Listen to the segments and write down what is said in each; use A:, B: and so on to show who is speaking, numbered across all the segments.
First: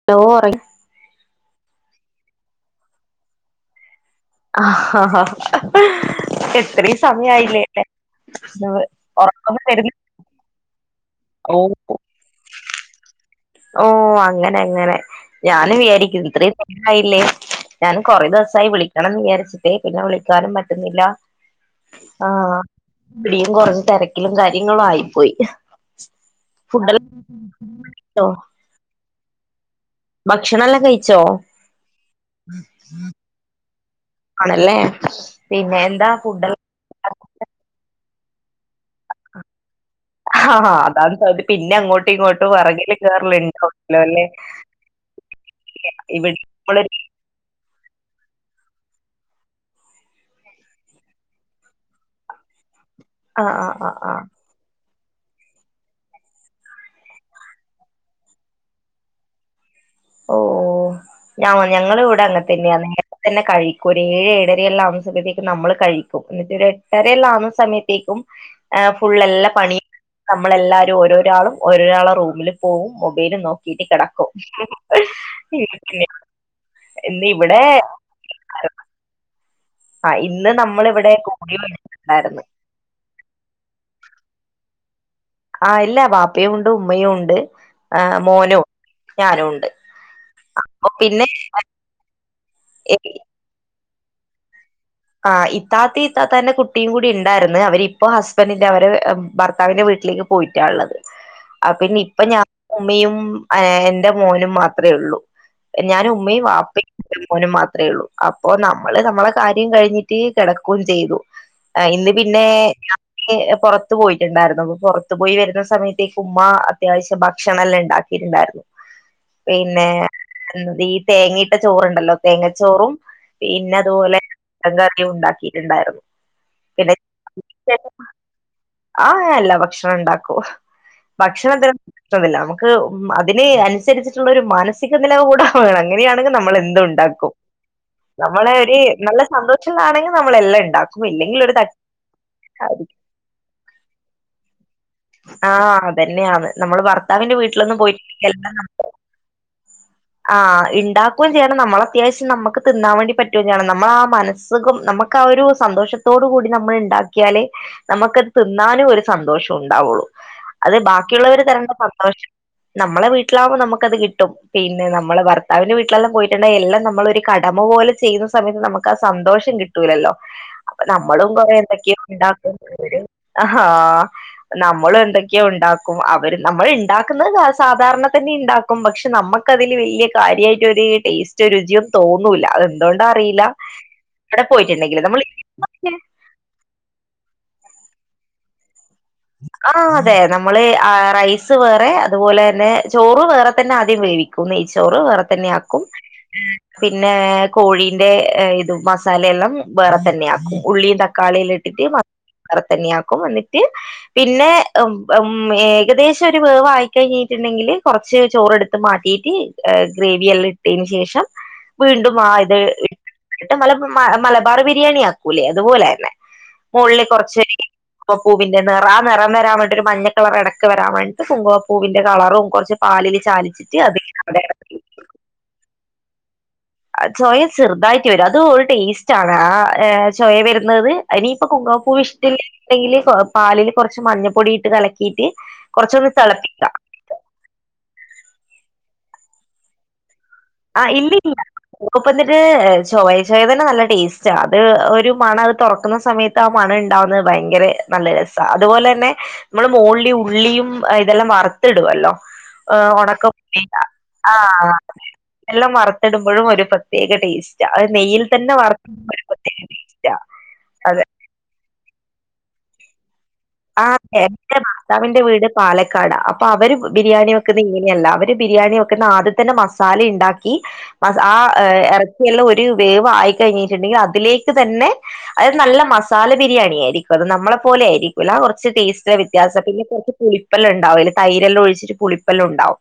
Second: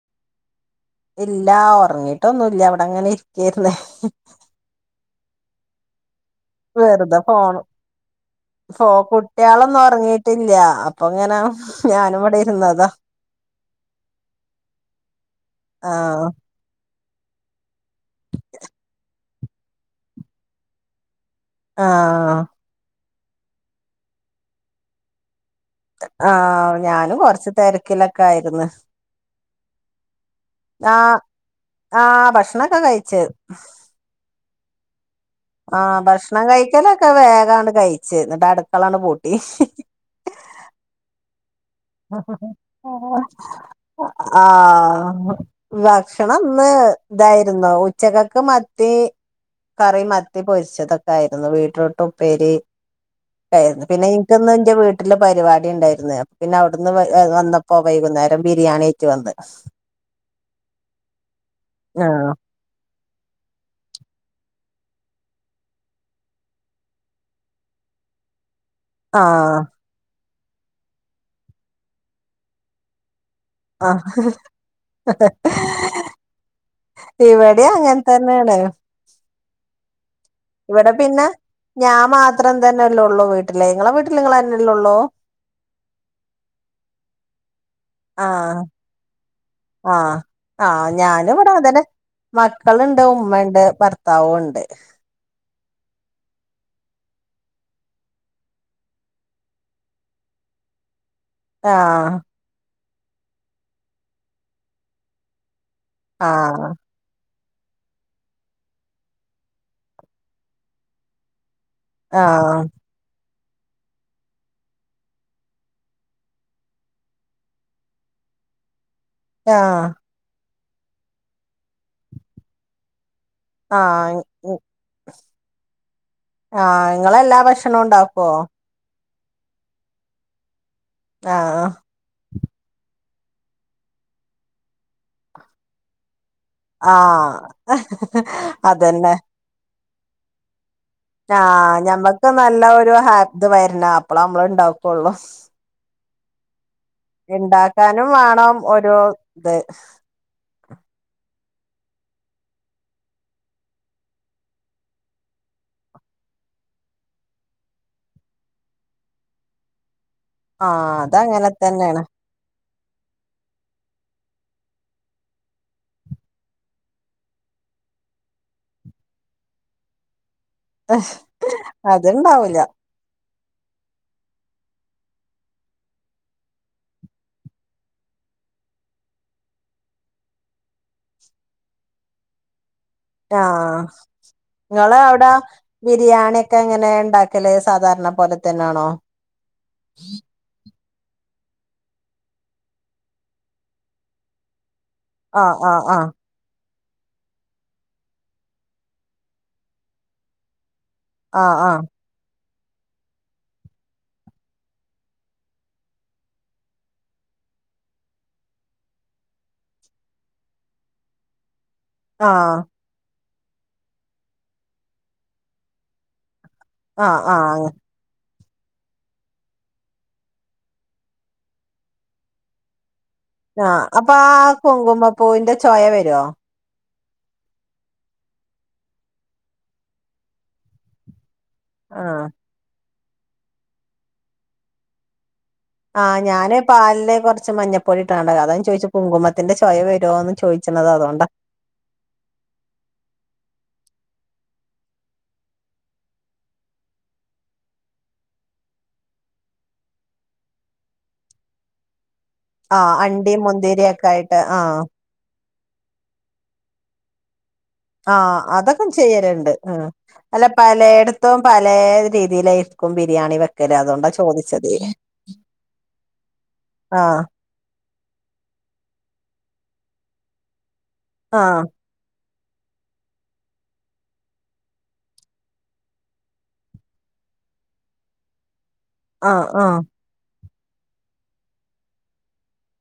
A: [unintelligible]
B: ഇല്ല ഒറങ്ങിട്ടൊന്നുല്ല ഇവിടെ ഇങ്ങനെ ഇരിക്കാരുന്നേ
A: ആ ആാ [unintelligible]
B: വെറുതെ ഫോണ് ഫോ
A: ഒറക്കം
B: കുട്ട്യാളൊന്നും
A: വരുന്നു
B: ഒറങ്ങി ട്ടില്ല അപ്പൊ ഇങ്ങനെ
A: ഓ
B: ഞാനും ഇവിടെ ഇരുന്നതാ
A: ഓഹ് അങ്ങനെ അങ്ങനെ ഞാന് വേടിക്കും
B: ആഹ്
A: ഇത്രേം ആയില്ലേ ഞാന് കൊറെ ദിവസായി വിളിക്കണന്ന് വിചാരിച്ചിട്ട് പിന്നെ വിളിക്കാനും പറ്റുന്നില്ല ആഹ് [unintelligible] കൊറഞ്ഞ് തെരക്കിലും കാര്യങ്ങളും ആയിപ്പോയി
B: ആഹ്
A: ഫുഡെല്ലാം
B: ഞാനും കൊറച്ച് തെരക്കിലൊക്കെ
A: കഴിച്ചോ
B: ആയിരുന്ന്
A: ഭക്ഷണം എല്ലം കഴിച്ചോ
B: ആഹ് ആഹ് ഭക്ഷണൊക്കെ കഴിച്ച്
A: ആണല്ലേ പിന്നെ
B: ആഹ്
A: എന്താ
B: ഭക്ഷണം
A: ഫുഡെല്ലാം
B: കഴിക്കലൊക്കെ വേഗാണ് കഴിച്ച് എന്നിട്ട് അടുക്കളാണ് പൂട്ടി
A: അതാണ് [unintelligible] ഇങ്ങോട്ടും വെറകില് കേറലുണ്ടാവല്ലോ അല്ലേ
B: ആഹ്
A: ഇവിടെ
B: ഭക്ഷണന്ന് ഇതായിരുന്നു ഉച്ചക്കക്ക് മത്തി കറി മത്തി പൊരിച്ചതൊക്കെ ആയിരുന്നു ബീറ്റ്റൂട്ട് ഉപ്പേരി
A: ആഹ് ആഹ്
B: ക്കായിരുന്നു
A: ആഹ്
B: പിന്നെ
A: ആഹ്
B: ഇന്ക്ക്ന്ന് ഇൻ്റെ വീട്ട് ട്ടില് പരിപാടി ഇണ്ടായിരുന്നു അപ്പ പിന്നെ അവിടുന്ന് വ വന്നപ്പോ വൈകുന്നേരം ബിരിയാണി ആയിറ്റ് വന്ന്
A: ഓഹ് ഞാ ഞങ്ങളിവിടെ
B: ആഹ്
A: അങ്ങൻ തന്നെയാ നേരത്തെ തന്നെ കഴിക്കും ഒരു ഏഴ് ഏഴരെയെല്ലാം ആവുമ്പത്തേക്ക് നമ്മള് കഴിക്കും എന്നിട്ട് ഒരു എ എട്ടെരെയെല്ലാം ആവുന്ന സമയത്തേക്കും ആഹ് ഫുൾ എല്ലാ
B: ആഹ്
A: പണിയും നമ്മളെല്ലാവരും ഓരോരാളും ഓരോരാളെ റൂമില് പോവും മൊബൈല് നോക്ക് ക്കീട്ട് കെടക്കും ഇന്ന് ഇവിടെ
B: ഇവടേം അങ്ങനെ തന്നാണ്
A: ആഹ് ഇന്ന് ന
B: ഇവിടെ പിന്നെ ഞാൻ മാത്രം തന്നെല്ലൊള്ളു വീട്ടില് ഇങ്ങളെ വീട്ടില് ഇങ്ങള് തന്നെല്ലെ ഉള്ളു?
A: ആഹ് ഇല്ല ബാപ്പയും ഉണ്ട് ഉമ്മയും ഉണ്ട് ആഹ് മോനും ഞാനും ഉണ്ട്
B: ആഹ് ആഹ് ഞാനു
A: പിന്നെ
B: ഇവിടെ അങ്ങൻതന്നെ മക്കളുണ്ട് ഉമ്മണ്ട് ഭർ ത്താവു ഉണ്ട്
A: ആഹ് ഇത്താത്തിം ഇത്താത്താന്റെ കുട്ടിയും കൂടി ഇണ്ടായിരുന്നു അവരിപ്പോ ഹസ്ബൻഡിന്റെ അവര് ഭർത്താവിന്റെ വീട്ടിലേക്ക് പോയിറ്റാള്ളത് ആഹ് പിന്നെ ഇപ്പ ഞാനും ഉമ്മയും ഏഹ് എൻ്റെ മോനും മാത്രേ ഒള്ളൂ ഞാനു ഉമ്മയും
B: ആഹ്
A: വാപ്പിം മോനും മാത്രെള്ളൂ. അപ്പൊ നമ്മള് നമ്മളെ കാര്യ കഴിഞ്ഞിട്ട് കെടക്കും ചെയ്തു. അഹ് ഇന്ന് പിന്നെ
B: ആഹ്
A: ഏഹ് പൊറത്ത് പോയിട്ട്ണ്ടായിരുന്നു. അപ്പൊ പൊറത്ത് പോയി വര്ന്ന സമയത്തേക്ക് ഉമ്മാ അത്യാവശ്യം ഭക്ഷണം എല്ലണ്ടാക് ഇണ്ടായിരുന്നു. പിന്നേ,
B: ആഹ്
A: എന്ത ഈ തേങ്ങയിട്ട ചോറ്ണ്ടല്ലോ? തേങ്ങച്ചോറും പിന്നെ അത്പോലെ
B: ആഹ്
A: [unintelligible] ഉണ്ടാക്കീട്ടുണ്ടായിരുന്നു.
B: ആഹ്
A: പിന്നെ
B: നിങ്ങളെല്ലാ ഭക്ഷണവും
A: [unintelligible]
B: ഉണ്ടാക്കുവോ
A: ആഹ് എല്ലാ ഭക്ഷണോ ഇണ്ടാക്കൂ.
B: ആഹ്
A: ഭക്ഷണന്തിനു ന്ത്രമില്ല. നമ്ക്ക് അതിന് അന്സരിച്ചിട്ട്ള്ള ഒരു മാനസിക നിലവ് കൂടെ വേണം. അങ്ങനെയാണെങ്കി നമ്മള് എന്ത് ഇണ്ടാക്കു.
B: ആഹ്
A: നമ്മള് ഒരു
B: അതന്നെ
A: നല്ല സന്തോഷള്ളാണെങ്കി നമ്മളെല്ലണ്ടാക്
B: ആഹ് ഞമ്മക്ക് നല്ല ഒരു ഹാ, ഇത് വരണം. അപ്പളാ നമ്മള്ണ്ടാക്
A: ആഹ് അതന്നെയാന്ന്. നമ്മള് ഭർത്താവിന്റെ വീട്ടിലൊന്നും
B: ഇണ്ടാക്കാനും വേണം
A: പോയിരിക്കലൊന്നും [inaudible]
B: ഒരു ഇത്
A: ആഹ് ഇണ്ടാക്കൂ ചെയ്യണം, നമ്മളത്യാവശ്യം നമുക്ക് തിന്നാൻ വേണ്ടി പറ്റൂം ചെയ്യണം. നമ്മളാ മനസ്സുഖം നമക് ക്കാ ഒരു സന്തോഷത്തോട് കൂടി നമ്മൾ ഇണ്ടാക്കിയാലേ നമുക്ക് തിന്നാനും ഒരു സന്തോഷ ണ്ടാവൂള്ളു. അത്
B: ആഹ്
A: ബാക്കിയുള്ളവര്
B: അതങ്ങനെ
A: തരണ്ട,
B: തന്നെയാണ്
A: ഭർത്താവ് [inaudible] നമ്മള വീട്ടിലാകുമ്പോ നമുക്കത് കിട്ടും. പിന്നെ നമ്മള് ഭർത്താവിന്റെ വീട്ടിലെല്ലം പോയിട്ടുണ്ടെങ്കി എല്ലം നമ്മള് ഒരു കടമ പോലെ ചെയ്യുന്ന സമയത്ത് നമക് ക്കാ സന്തോഷം കിട്ടൂലല്ലോ? അപ്പൊ നമ്മളും കൊറേ എന്തൊക്കെയോ
B: അത്ണ്ടാവൂല
A: ഇണ്ടാക്കേണ്ടി വരും. ഹാ നമ്മളു എന്തൊക്കെയാ ഇണ്ടാക്കും. അവര്, നമ്മള് ഇണ്ടാക്ക്ന്നത് സാധാരണ തന്നെയാ ഇണ്ടാ ക്കും. പക്ഷെ നമ്മക്കതില് വല്യ കാര്യായിട്ടൊരു ടേസ്റ്റ് രുചിയൊന്നും തോന്നൂല. അതെന്ത്
B: ആഹ് നിങ്ങള്
A: നമ്മൾ
B: അവിടെ ബിരിയാണിയക് ക്കെ എങ്ങനേ ഇണ്ടാക്കല്? സാധാരണ പോലെ തന്നാണോ?
A: ആഹ് അതെ. നമ്മള് റൈസ് വേറെ അതുപോലെന്നെ ചോറ് വേറെ തന്നെ ആദ്യം വേവിക് നെയ്ച്ചോറ് വേറെ തന്നെ
B: ആഹ് ആഹ്
A: ആക്കും
B: ആഹ്
A: പിന്നെ കോഴീന്റെ ഇത് മസാലെയെല്ലം വേറെ തന്നെ ആക്കും ഉള്ളിയും തക് ക്കാളിയെല്ലം
B: ആഹ്
A: ഇട്ടിട്ട് [inaudible] വേറെ തന്നെയാക്കും. എന്നിട്ട് പിന്നെ ഉം, ഏകദേശം ഒരു വേവ് ആയി കഴിഞ്ഞിട്ട്ണ്ടെങ്കില് കൊറച്ച് ചോറെട്ത്ത് മാറ്റീറ്റ് ഈഹ് ഗ്രേവിയെല്ലം ഇട്ടേന് ശേഷം വീണ്ടും ആ
B: ആഹ്
A: ഇത് ഇട്ട് മല മലബാർ ബിരിയാണി ആക്കൂലേ? അതുപോലെന്നെ. മോൾല്
B: ആഹ് ആഹ്
A: കൊർച്ചൊരു
B: ആഹ്
A: കുങ്കുമപ്പൂവിന്റെ നെറാ നെറം വരാവേണ്ടിയൊരു മഞ്ഞക്കളർ എടക്ക് വരാൻ വേണ്ടിട്ട് കുങ്കുമപ്പൂവിന്റെ കളറും കൊർച്ച് പാലില് ചാലിച്ചിട്ട്
B: ആഹ്
A: അതില്
B: അപ്പൊ ആ
A: [unintelligible]
B: കുങ്കുമപ്പൂവിന്റെ ചൊയ വെരോ?
A: ചൊയ ചെർതായിട്ട് വരു. അത് ഒരു ടേസ്റ്റാണ് ആ ചൊയ വെര്ന്നത്. ഇനിയിപ്പം കുങ്കുമപ്പൂവ്
B: ആഹ്
A: ഇഷ്ടല്ലണ്ടെങ്കില് പാലില് കൊറച്ച് മഞ്ഞപ്പൊടി ഇട്ട് കലക്കീറ്റ്
B: ആഹ് ഞാന് പാലില് കൊറച്ച് മഞ്ഞപ്പൊടിട്ടാണ്ട. അതാ ഞാൻ ചോയ്ച്ചെ കുങ്കുമത്തിന്റെ ചൊയ വരോന്ന് ചോയ്
A: ആഹ് ഇല്ലില്ല. കുങ്കുമത്തിന് ചൊവ ഷേവന്റെ നല്ല ടേസ്റ്റാ. അത് ഒരു മണാ അത് തൊറക്ക്ന്ന സമയ ത്താ മണണ്ടാവ്ന്നത് ഭയങ്കര നല്ല രസാ. അതുപോലന്നെ ഇമ്മള് മോൾലീ ഉള്ളിയും ഇതെല്ലം വറ്ത്തിടുവല്ലോ? ആഹ്
B: അണ്ടിയും
A: ഒണക്കമുന്തിരിങ്ങ,
B: മുന്തിരിയും ഒക്കെ ആയിട്ട്
A: ആഹ്. എല്ലം വറ്ത്തിട്മ്പഴും ഒരു പ്രത്യേക ടേസ്
B: ആഹ് അതൊക്കെ ചെയ്യലിണ്ട് ഈഹ്.
A: ടേസ്റ്റാ
B: അല്ല
A: അത്
B: പലേടത് ത്തും പലേ രീതീലായിരിക്കും ബിരിയാണി വെക്
A: ആഹ് എന്റെ ഭർത്താവിന്റെ വീട് പാലക്കാടാ. അപ്പൊ അവര്
B: ആഹ്
A: ബിരിയാണി വെക് ക്ക്ന്നെ ഇങ്ങനെയല്ല. അവര് ബിരിയാണി വെക്ക്ന്നെ ആദ്യത്തന്നെ മസാലയിണ്ടാക്കി ആഹ് എറ ഇള്ള ഒരു വേവായി കഴിഞ്ഞിട്ട്ണ്ടെങ്കി അതിലേക്ക് തന്നെ അത് നല്ല മസാല ബിരിയാണി ആയിരിക്കു. അത് നമ്മളെ പോലെ ആയിരി വല്ലാ കൊറച്ച്ടേസ്റ്റില്
B: ആഹ് ആഹ്
A: വ്യത്യാസതിന്റെ കൊറച്ച് പുളിപ്പെല്ലാംണ്ടാവും അയ്‌ല് തൈരെല്ലാം ഒഴിച്ചിട്ട് പുളിപ്പെല്ലാംണ്ടാവും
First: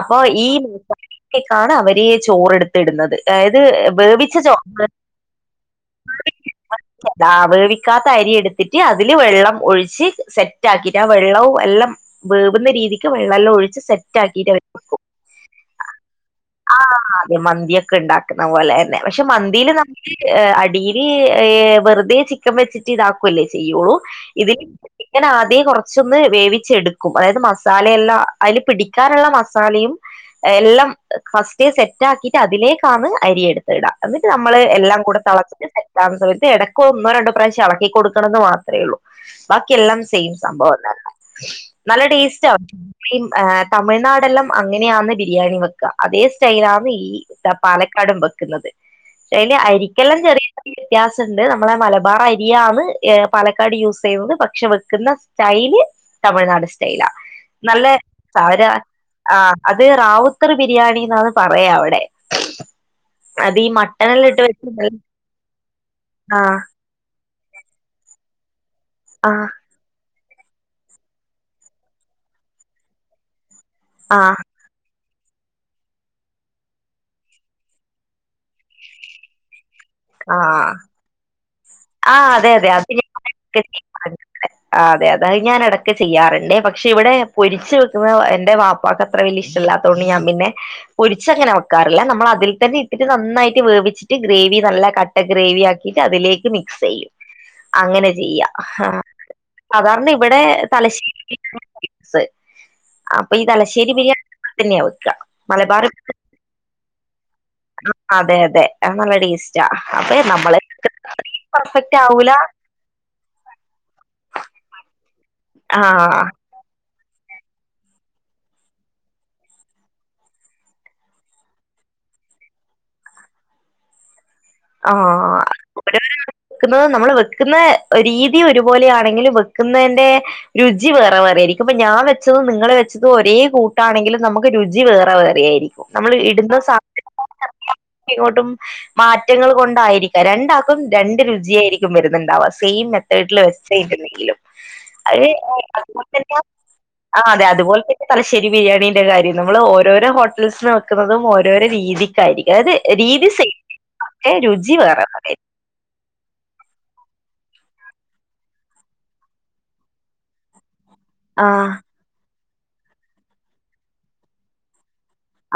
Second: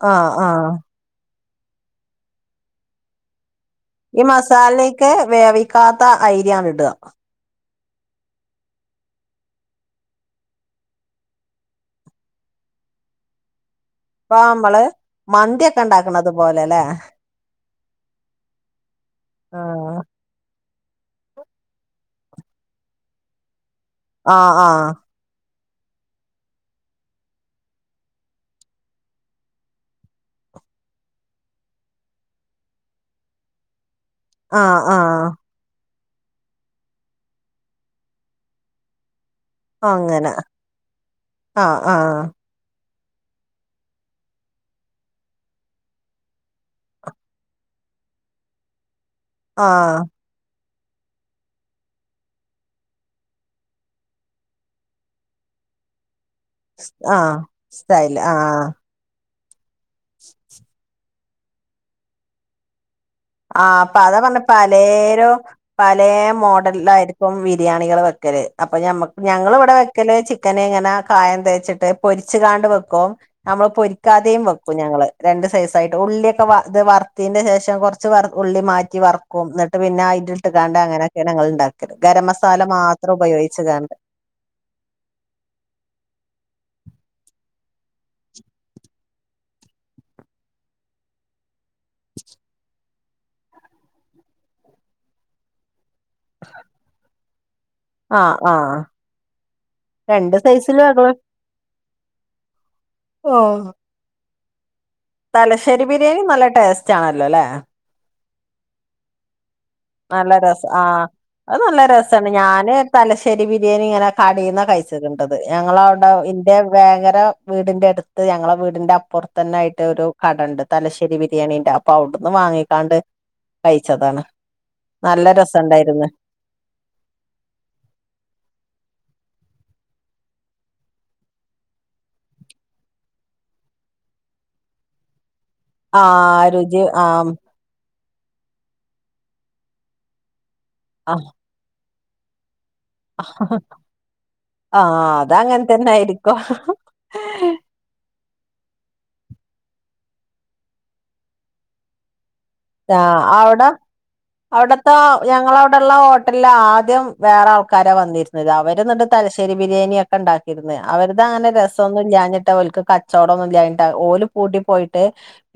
A: അപ്പൊ
B: ആഹ് ആഹ്
A: ഈഹ് [unintelligible] ക്കാണ് അവര് ചോറെടുത്തിടുന്നത് അതായത്
B: ഈ
A: വേവിച്ച ചോറ്
B: മസാലേക്ക് വേവിക്കാത്ത അയ്രാണ് ട
A: ആഹ് വേവിക്കാത്ത അരി എടുത്തിട്ട് അതില് വെള്ളം ഒഴിച്ച് സെറ്റ് ആക്കിട്ട് ആ വെള്ളവും എല്ലാം വേവുന്ന രീതിക്ക് വെള്ളം എല്ലാം ഒഴിച്ച് സെറ്റ്
B: ഇപ്പ
A: ആക്കിയിട്ട്
B: മ്മള് മന്തിയൊക്കെ ഉണ്ടാക്കണതു പോലെല്ലെ
A: ആഹ് മന്തിയൊക്കെ ഉണ്ടാക്കുന്ന പോലെന്നെ പക്ഷെ മന്തിയിൽ
B: ആഹ്
A: നമ്മുക്ക് എഹ് അടിയിൽ എഹ് വെറുതെ ചി ക്കം വെച്ചിട്ട് ഇതാക്കൂല്ലേ ചെയ്യുള്ളൂ
B: ആഹ്
A: ഇതില്
B: ആഹ്
A: ക്കനാദ്യേ കൊറച്ചൊന്ന് വേവിച്ചെടുക്കും അതായത് മസാലയല്ല അയ്ല് പിടിക്കാനുള്ള മസാലയും എല്ലം ഫസ്റ്റ് സെറ്റ് ആക്കിട്ട് അതിലേക്കാണ് അരിയെടുത്ത്ടാ എന്നിട്ട് നമ്മള്
B: ആഹ്
A: എല്ലാം കൂടെ
B: ആഹ്
A: തെളച്ചിട്ട് സെ ഭാഗ സമയത്ത് എടക്ക് ഒന്നോ രണ്ടോ പ്രാശ്യം എളക്കി കൊടുക്കണന്ന് മാത്രേള്ളൂ ബാക്കിയെല്ലാം
B: അങ്ങനെ
A: സെയിം സംഭവംതന്നെ
B: ആഹ്
A: നല്ല
B: ആഹ്
A: ടേസ്റ്റാ വിം ഏഹ് തമിഴ്നാടെല്ലാം അങ്ങനെയാന്ന് ബിരിയാണി വെ ക്ക അതേ സ്റ്റൈലാന്ന് ഈ പാലക്കാടും ബെക്ക്ന്നത് ക്ഷയ്ല്
B: ആഹ്
A: അരിക്കല്ലം ചെറിയ ത്യാസണ്ട് നമ്മളെ മലബാർ അരിയാന് എഹ് പാലക്കാട് യൂസെയ്യുന്നത് പക്ഷെ വെക്കുന്ന സ്റ്റൈല് തമിഴ്നാട് സ്റ്റൈലാ
B: ആഹ്
A: നല്ല
B: സ്റ്റൈല്
A: സാവര
B: ആഹ്
A: ആഹ് അത് റാവുത്തർ ബിരിയാണിന്നാണ് പറയാ അവടെ
B: ആഹ് പ്പതാപർഞ്ഞെ പലേരും പലേ
A: ആ
B: മോഡല്ലായിര് പ്പം ബിരിയാണികൾ വെക്കല് അപ്പൊ ഞമ്മക്ക്
A: ആ
B: ഞങ്ങളിവിടെ ക്കല് ചിക്കന്ങ്ങനെ കായം തേച്ചിട്ട് പൊരിച്ച്കാണ്ട് വെക്കും നമ്മള്
A: ആ
B: പൊരിക്കാതെയും വെ ക്കും ഞങ്ങള് രണ്ട് സൈസായിട്ട് ഉള്ളിയൊക്കെ ഇത് വർത്തീന്റെ ശേഷം കൊർച്ച് ഉള്ളി മാറ്റി വർ ക്കും ന്നട്ട് പിന്നെ
A: ആ
B: അയ്ന്റ്ട്ട്കാണ്ട് അങ്ങനെക്കെണ് ഞങ്ങള്ണ്ടാക്കല്.
A: ആ
B: ഗരം
A: അതെ
B: മസാല
A: അതെ അത്
B: മാത്രം ഉപയോഗിച്ച് കാണ്ട്
A: ഞാൻ അതെ അതെ അയ്ഞാനെടക്ക് ചെയ്യാറ്ണ്ടെ പക്ഷെ ഇവിടെ പൊരിച്ചു വെക്കുന്നത് എന്റെ വാ പ്പാക്കത്ര വല്യ ഇഷ്ടലാത്തോണ്ട് ഞാം പിന്നെ പൊരിച്ചങ്ങനെ വെ ക്കാറില്ല നമ്മൾ അതിൽ തന്നെ ഇട്ട് നന്നായിട്ട് വേവിച്ചിട്ട് ഗ്രേവി നല്ല കട്ട ഗ്രേവി ആക്കി അതിലേക്ക് മിക്സെയ്യും അങ്ങനെ
B: ആഹ്
A: ചെയ്യ
B: ആഹ്
A: സാധാരണ
B: രണ്ട്
A: ഇവിടെ
B: സൈസിലും ആഹ്
A: തലശ്ശേരി [unintelligible] സ് അപ്പൊ ഈ തലശേരി ബിരിയാ തെന്യ വെക്ക
B: തലശ്ശേരി ബിരിയാണി നല്ല ടേസ്റ്റാണല്ലോ ല്ലേ?
A: ളം അതെ അതെ അഹ് നല്ല ടേസ്റ്റാ അപ്പൊ
B: നല്ല
A: നമ്മള്
B: രസം ആഹ് അത് നല്ല
A: പെർഫെക്റ്റ്
B: രസണ്
A: ആവൂല
B: ഞാന് തലശ്ശേരി ബിരിയാണി ഇങ്ങനെ കടേന്ന കഴി ച്ച്ക്ണ്ടത്
A: ആ
B: ഞങ്ങളവിടെ ഇൻ ന്റെ വേങ്ങര വീടിന്റെറടുത്ത് ഞങ്ങളെ വീടിന്റെ അപ്പുറത്തന്നൊയിട്ട് ഒരു കടണ്ട് തലശ്ശേരി ബിരിയാണീന്റെ പൗട്ന്ന് വാങ്ങിക്കാണ്ട് കഴിച്ചതാണ് നല്ല
A: ആഹ്
B: രസണ്ടായിരുന്നു
A: [unintelligible] ക്കുന്നത് നമ്മൾ വെക്കുന്ന രീതി ഒരുപോലൊണെങ്കിലും വെക്കുന്നന്റെ രുചി വേറെ വേറെ ആയിരിക്കും ഇപ്പൊ ഞാൻ വെച്ചത് നിങ്ങളെ വെച്ചത് ഒരേ കൂട്ടാണെങ്കിലും നമുക്ക് രുചി വേറെ വേറെ ആയിരി നമ്മൾ
B: ആഹ്
A: ഇടുന്ന സാ
B: രുചി ആഹ്
A: [inaudible] ഇങ്ങോട്ടും മാറ്റങ്ങൾ കൊണ്ടായിരി രണ്ടാക്കും രണ്ട് രുചിയായിരിക്കും വരുന്നുണ്ടാവാ സെയിംന
B: ആഹ്
A: വീട്ടില്
B: അതങ്ങനെ തന്നെ
A: [unintelligible]
B: ആയിരിക്കും
A: ആഹ് അതെ അതുപോൽതന്നെ തലശ്ശേരിബിരിയാണിന്റെ കാര്യം നമ്മള് ഓരോരോ ഹോട്ടൽസ് നെക്കുന്നതും ഓരോരോ രീതി [unintelligible] രീതി സെ
B: അവിടതാ ഞ ങ്ങളോടള്ള ഹോട്ടൽലാദ്യം വേറെ ആൾക്കാരെ വന്നിരുന്നത് അവര്ന്നണ്ട് തലശ്ശേരി ബിരിയാണിയൊ ക്കെ ണ്ടാക്കിര്ന്ന് അവർത
A: ആ
B: അങ്ങനെ രസംന്നും ഞാഞ്ഞി ട്ടോൽക്ക് കച്ചവടം ഒന്നുല്ല്യാൻട്ട് ഓല് പൂട്ടി പോയിട്ട്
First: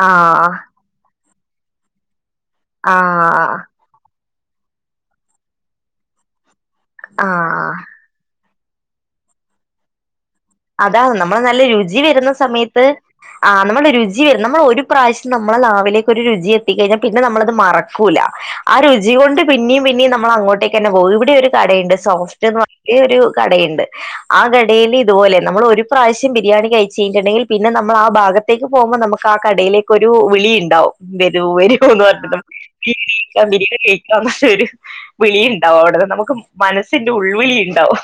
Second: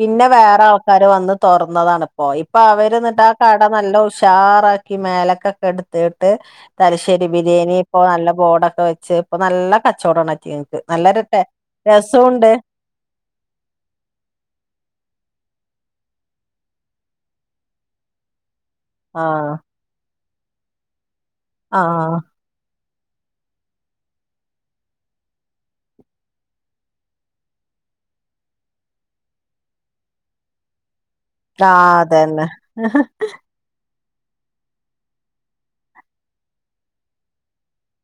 B: പിന്നെ
A: ആ
B: വേറെ ആൾക്കാര് വന്ന് തൊറ ന്നതണിപ്പോ ഇപ്പൊ അവര് ന്നിട്ട് ആ
A: ആഹ്
B: കട നല്ല ഉഷ് ചാറാക്കി മേലക്കൊക്കെ എടുത്തിട്ട് തലശ്ശേരി
A: ആഹ്
B: ബിരിയാണി ഇപ്പൊ നല്ല ബോഡൊക്കെ വെച്ച് ഇപ്പൊ നല്ല കച്ചോടം ഒണക്യേ
A: അതാണ് നമ്മൾ നല്ല രുചി വരുന്ന സമയത്ത് ആഹ് നമ്മള് രുചി വരണം നമ്മള് ഒരു പ്രാശ്യം നമ്മൾ നാവിലേക്ക് ഒരു രുചി എത്തിക്കഴിഞ്ഞാ പിന്നെ നമ്മളത് മറക് ക്കൂല ആ രുചി കൊണ്ട് പിന്നെയും പിന്നെയും നമ്മൾ അങ്ങോട്ടേക്ക് തന്നെ പോകും ഇവിടേം ഒരു
B: ആ
A: കടയുണ്ട് സോഫ് റ്റ് ന്ന് പറഞ്ഞിട്ട് ഒരു കടേണ്ട് ആ കടയിൽ ഇതുപോലെ നമ്മൾ ഒരു പ്രാശ്യം ബിരിയാണി കയിച്ചു കയിഞ്ഞിട്ടുണ്ടെങ്കിൽ പിന്നെ നമ്മളാ ഭാഗത്തേക്ക് പോകുമ്പോ നമുക്ക് കടേലേക് ക്കൊരു വിളി ഇണ്ടാവും വരൂ
B: ആ
A: വരൂ ന്ന് പറഞ്ഞിട്ട്
B: അതന്നെ
A: [unintelligible] വിളീണ്ടാവും അവിടന്ന് നമുക്ക് മനസ്സിന്റെ ഉൾവിളി ഇണ്ടാവും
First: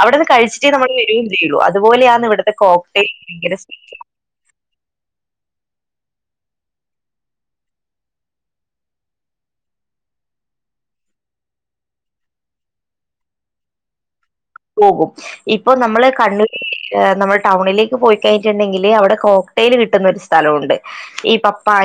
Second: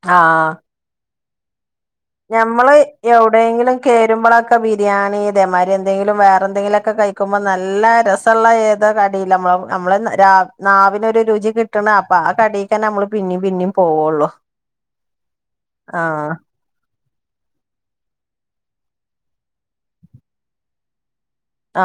A: അവിടുന്ന്
B: ആ
A: കഴിച്ചിട്ടേ നമ്മള് വരൂം ചെയ്യുള്ളൂ അതുപോലെയാ
B: ഞമ്മള് എവിടെയെങ്കിലും കേ രുമ്പോളൊക്കെ ബിരിയാണി ഇതേമാതിരി എന്തെങ്കിലും വേറെന്തങ്കിലൊക്കെ കഴിക്കുമ്പോ നല്ല രസ് സള്ള ഏതാ കടീല് നമ്മ നമ്മള് നാവിനൊരു രുചി കിട്ടണ അപ്പൊ ആ കടി ക്കന്നെ നമ്മള് പിന്നേം പിന്നേം പോവുള്ളു
A: പോകും ഇപ്പൊ നമ്മള്
B: ആഹ്
A: കണ്ണൂർ നമ്മൾ ടൗണിലേക്ക് പോയി കഴിഞ്ഞിട്ടുണ്ടെങ്കില് അവിടെ കോക്ടെയ്ൽ കിട്ടുന്ന ഒരു സ്ഥലമുണ്ട് ഈ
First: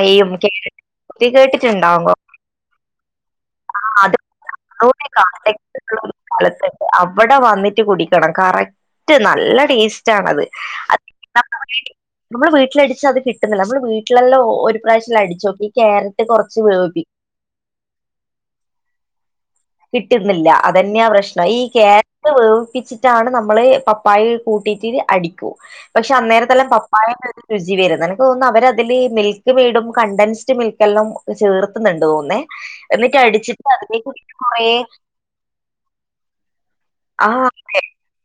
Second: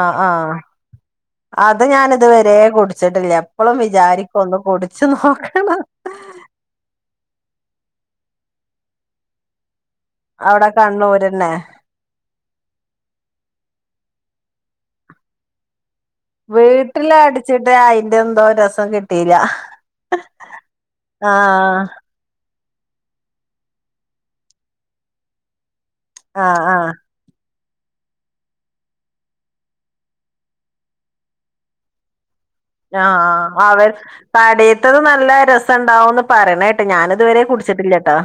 B: ആഹ് ആഹ്
A: ക്യാരറ്റും കേട്ടിട്ടുണ്ടാവോ
B: തേ കുടിച്ചിട്ടില്ല എപ്പളും വിചാരിക്കും ഒന്ന് കുടിച്ച് നോക്കണം
A: സ്ഥലത്തുണ്ട് അവിടെ വന്നിട്ട് കുടിക്കണം കറക്റ്റ് നല്ല ടേസ് റ്റാണത്
B: അവിടെ കണ്ണൂരന്നെ
A: നമ്മൾ വീട്ടിലടിച്ചാ അത് കിട്ടുന്നില്ല നമ്മള് വീട്ടിലെല്ലോ ഒരു പ്രാവശ്യല്ല അടിച്ചോക്കി ഈ ക്യാരറ്റ് കുറച്ച് വേവിപ്പിക്കും
B: വീട്ടില് അടിച്ചിട്ട് അയിന്റെ എന്തോ രസം കിട്ടീല്ല
A: കിട്ടുന്നില്ല അതന്നെയാ പ്രശ്നം ഈ ക്യാ രറ്റ് വേവിപ്പിച്ചിട്ടാണ് നമ്മള് പപ്പായ കൂട്ടിട്ട് അടിക്കൂ പക്ഷെ
B: ആഹ്
A: അന്നേരത്തെല്ലാം
B: ആഹ്
A: പപ്പായ [unintelligible] രുചി വരുന്നു എനിക്ക് തോന്നുന്നു അവരതില് മിൽക്ക് മെയ്ഡും കണ്ടൻസ്ഡ് മിൽക്കെല്ലാം ചേർത്തുന്നുണ്ട് തോന്നേ എന്നിട്ട്
B: ആഹ്
A: അടിച്ചിട്ട്
B: അവർ
A: അതിലേക്ക്
B: [unintelligible]
A: കുറേ
B: അടിയത്തത് നല്ല രസം ഉണ്ടാവൂന്ന് പറയണ കേട്ട്
A: ആഹ്
B: ഞാനിതുവരെ കുടിച്ചിട്ടില്ല ട്ടോ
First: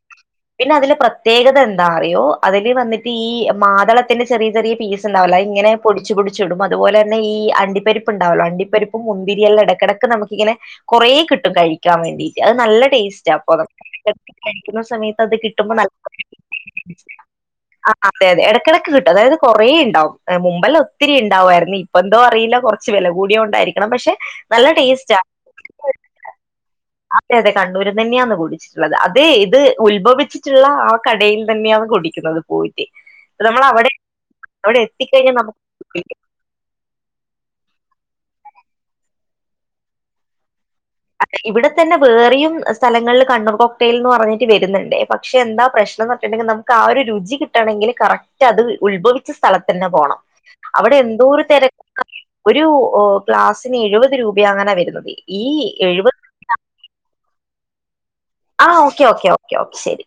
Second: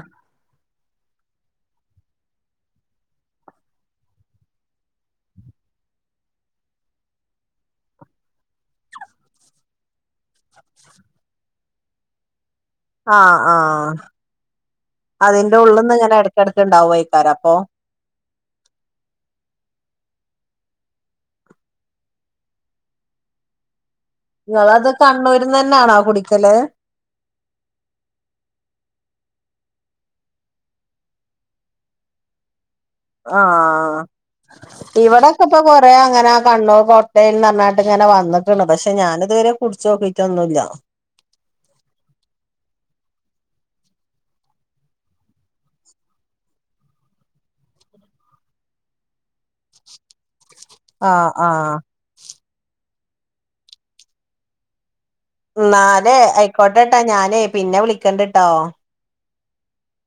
A: പിന്നെ അതില് പ്രത്യേകത എന്താ അറിയോ അതില് വന്നിട്ട് ഈ മാതളത്തിന്റെ ചെറിയ ചെറിയ പീസ് ഉണ്ടാവൂലോ അയിങ്ങനെ പൊടിച്ച് പൊടിച്ച് ഇടും അതുപോലെ തന്നെ ഈ അണ്ടിപ്പരിപ്പ് ഉണ്ടാവല്ലോ അണ്ടിപ്പരിപ്പും മുന്തിരിയെല്ല എടക്കെടക്ക് നമുക്കിങ്ങനെ കൊറേ കിട്ടും കഴിക്കാൻ വേണ്ടിട്ട് അത് നല്ല ടേസ്റ്റാ
B: ആഹ്
A: അപ്പ
B: ആഹ്
A: [unintelligible] കഴിക്കുന്ന സമയത്ത് അത്
B: അതിന്റെ
A: കിട്ടുമ്പോ
B: ഉള്ളുന്ന് ങ്ങനെ ഇടക്കിടക്കുണ്ടാവായ്ക്കാരം അപ്പൊ
A: ആഹ് അതെ അതെ ഇടക്കിടക്ക് കിട്ടും അതായത് കുറേ ഇണ്ടാവും മുമ്പല്ല ഒത്തിരി ഇണ്ടാവ്വായിരുന്നീ ഇപ്പൊന്തോ അറിയില്ല കൊറച്ച് വെല കൂടിയോണ്ടായിരിക്കണം പക്ഷെ നല്ല
B: നിങ്ങളത്
A: ടേസ്റ്റാ
B: കണ്ണൂരിന്ന് തന്നാണോ കുടിക്കല്
A: അതെ അതെ കണ്ണൂരിന്ന് തന്ന്യാന്ന് കുടിച്ചിട്ടുള്ളത് അതെ ഇത് ഉത്ഭവിച്ചിട്ടുള്ള ആ കടയിൽ തന്നെയാണ് കുടിക്കുന്നത് പോയി
B: ആഹ്
A: എത്തിക്കഴിഞ്ഞാൽ
B: ഇവിടൊക്കെ ഇപ്പ
A: നമുക്ക്
B: കൊറേ അങ്ങനെ കണ്ണൂർ കോ ക്ടെയ്ൽന്ന് പറഞ്ഞാട്ട് ങ്ങനെ വന്ന്ക്ക്ണ് പക്ഷെ ഞാനിതുവരെ കുടിച്ച് നോക്കിട്ടൊന്നുല്ല.
A: ഇവിടെ തന്നെ വേറെയും സ്ഥലങ്ങളിൽ കണ്ണൂർ കോക്ടെയിൽ ന്ന് പറഞ്ഞിട്ട് വരുന്നുണ്ട് പക്ഷെ എന്താ പ്രശ്നം ന്നു ണ്ടെങ്കി നമുക്ക് ആ ഒരു രുചി കിട്ടണെങ്കിൽ കറക്റ്റ് അത് ഉത്ഭവിച്ച സ്ഥലത്തന്നെ പോണം. അവിടെ
B: ആഹ്
A: എന്തോരു
B: ആഹ്
A: തിരക്കാന്നറിയോ ഒരു ഗ്ലാസിന് എഴുപത് രൂപ അങ്ങനാ വരുന്നത്. ഈ
B: എന്നാലേ
A: എഴുപത്
B: ആയിക്കോട്ടെട്ടാ ഞാനേ പിന്നെ വിളിക്കണ്ട്ട്ടോ.
A: ആ ഓക്കെ ഓക്കെ ഓക്കെ ഓ ശരി.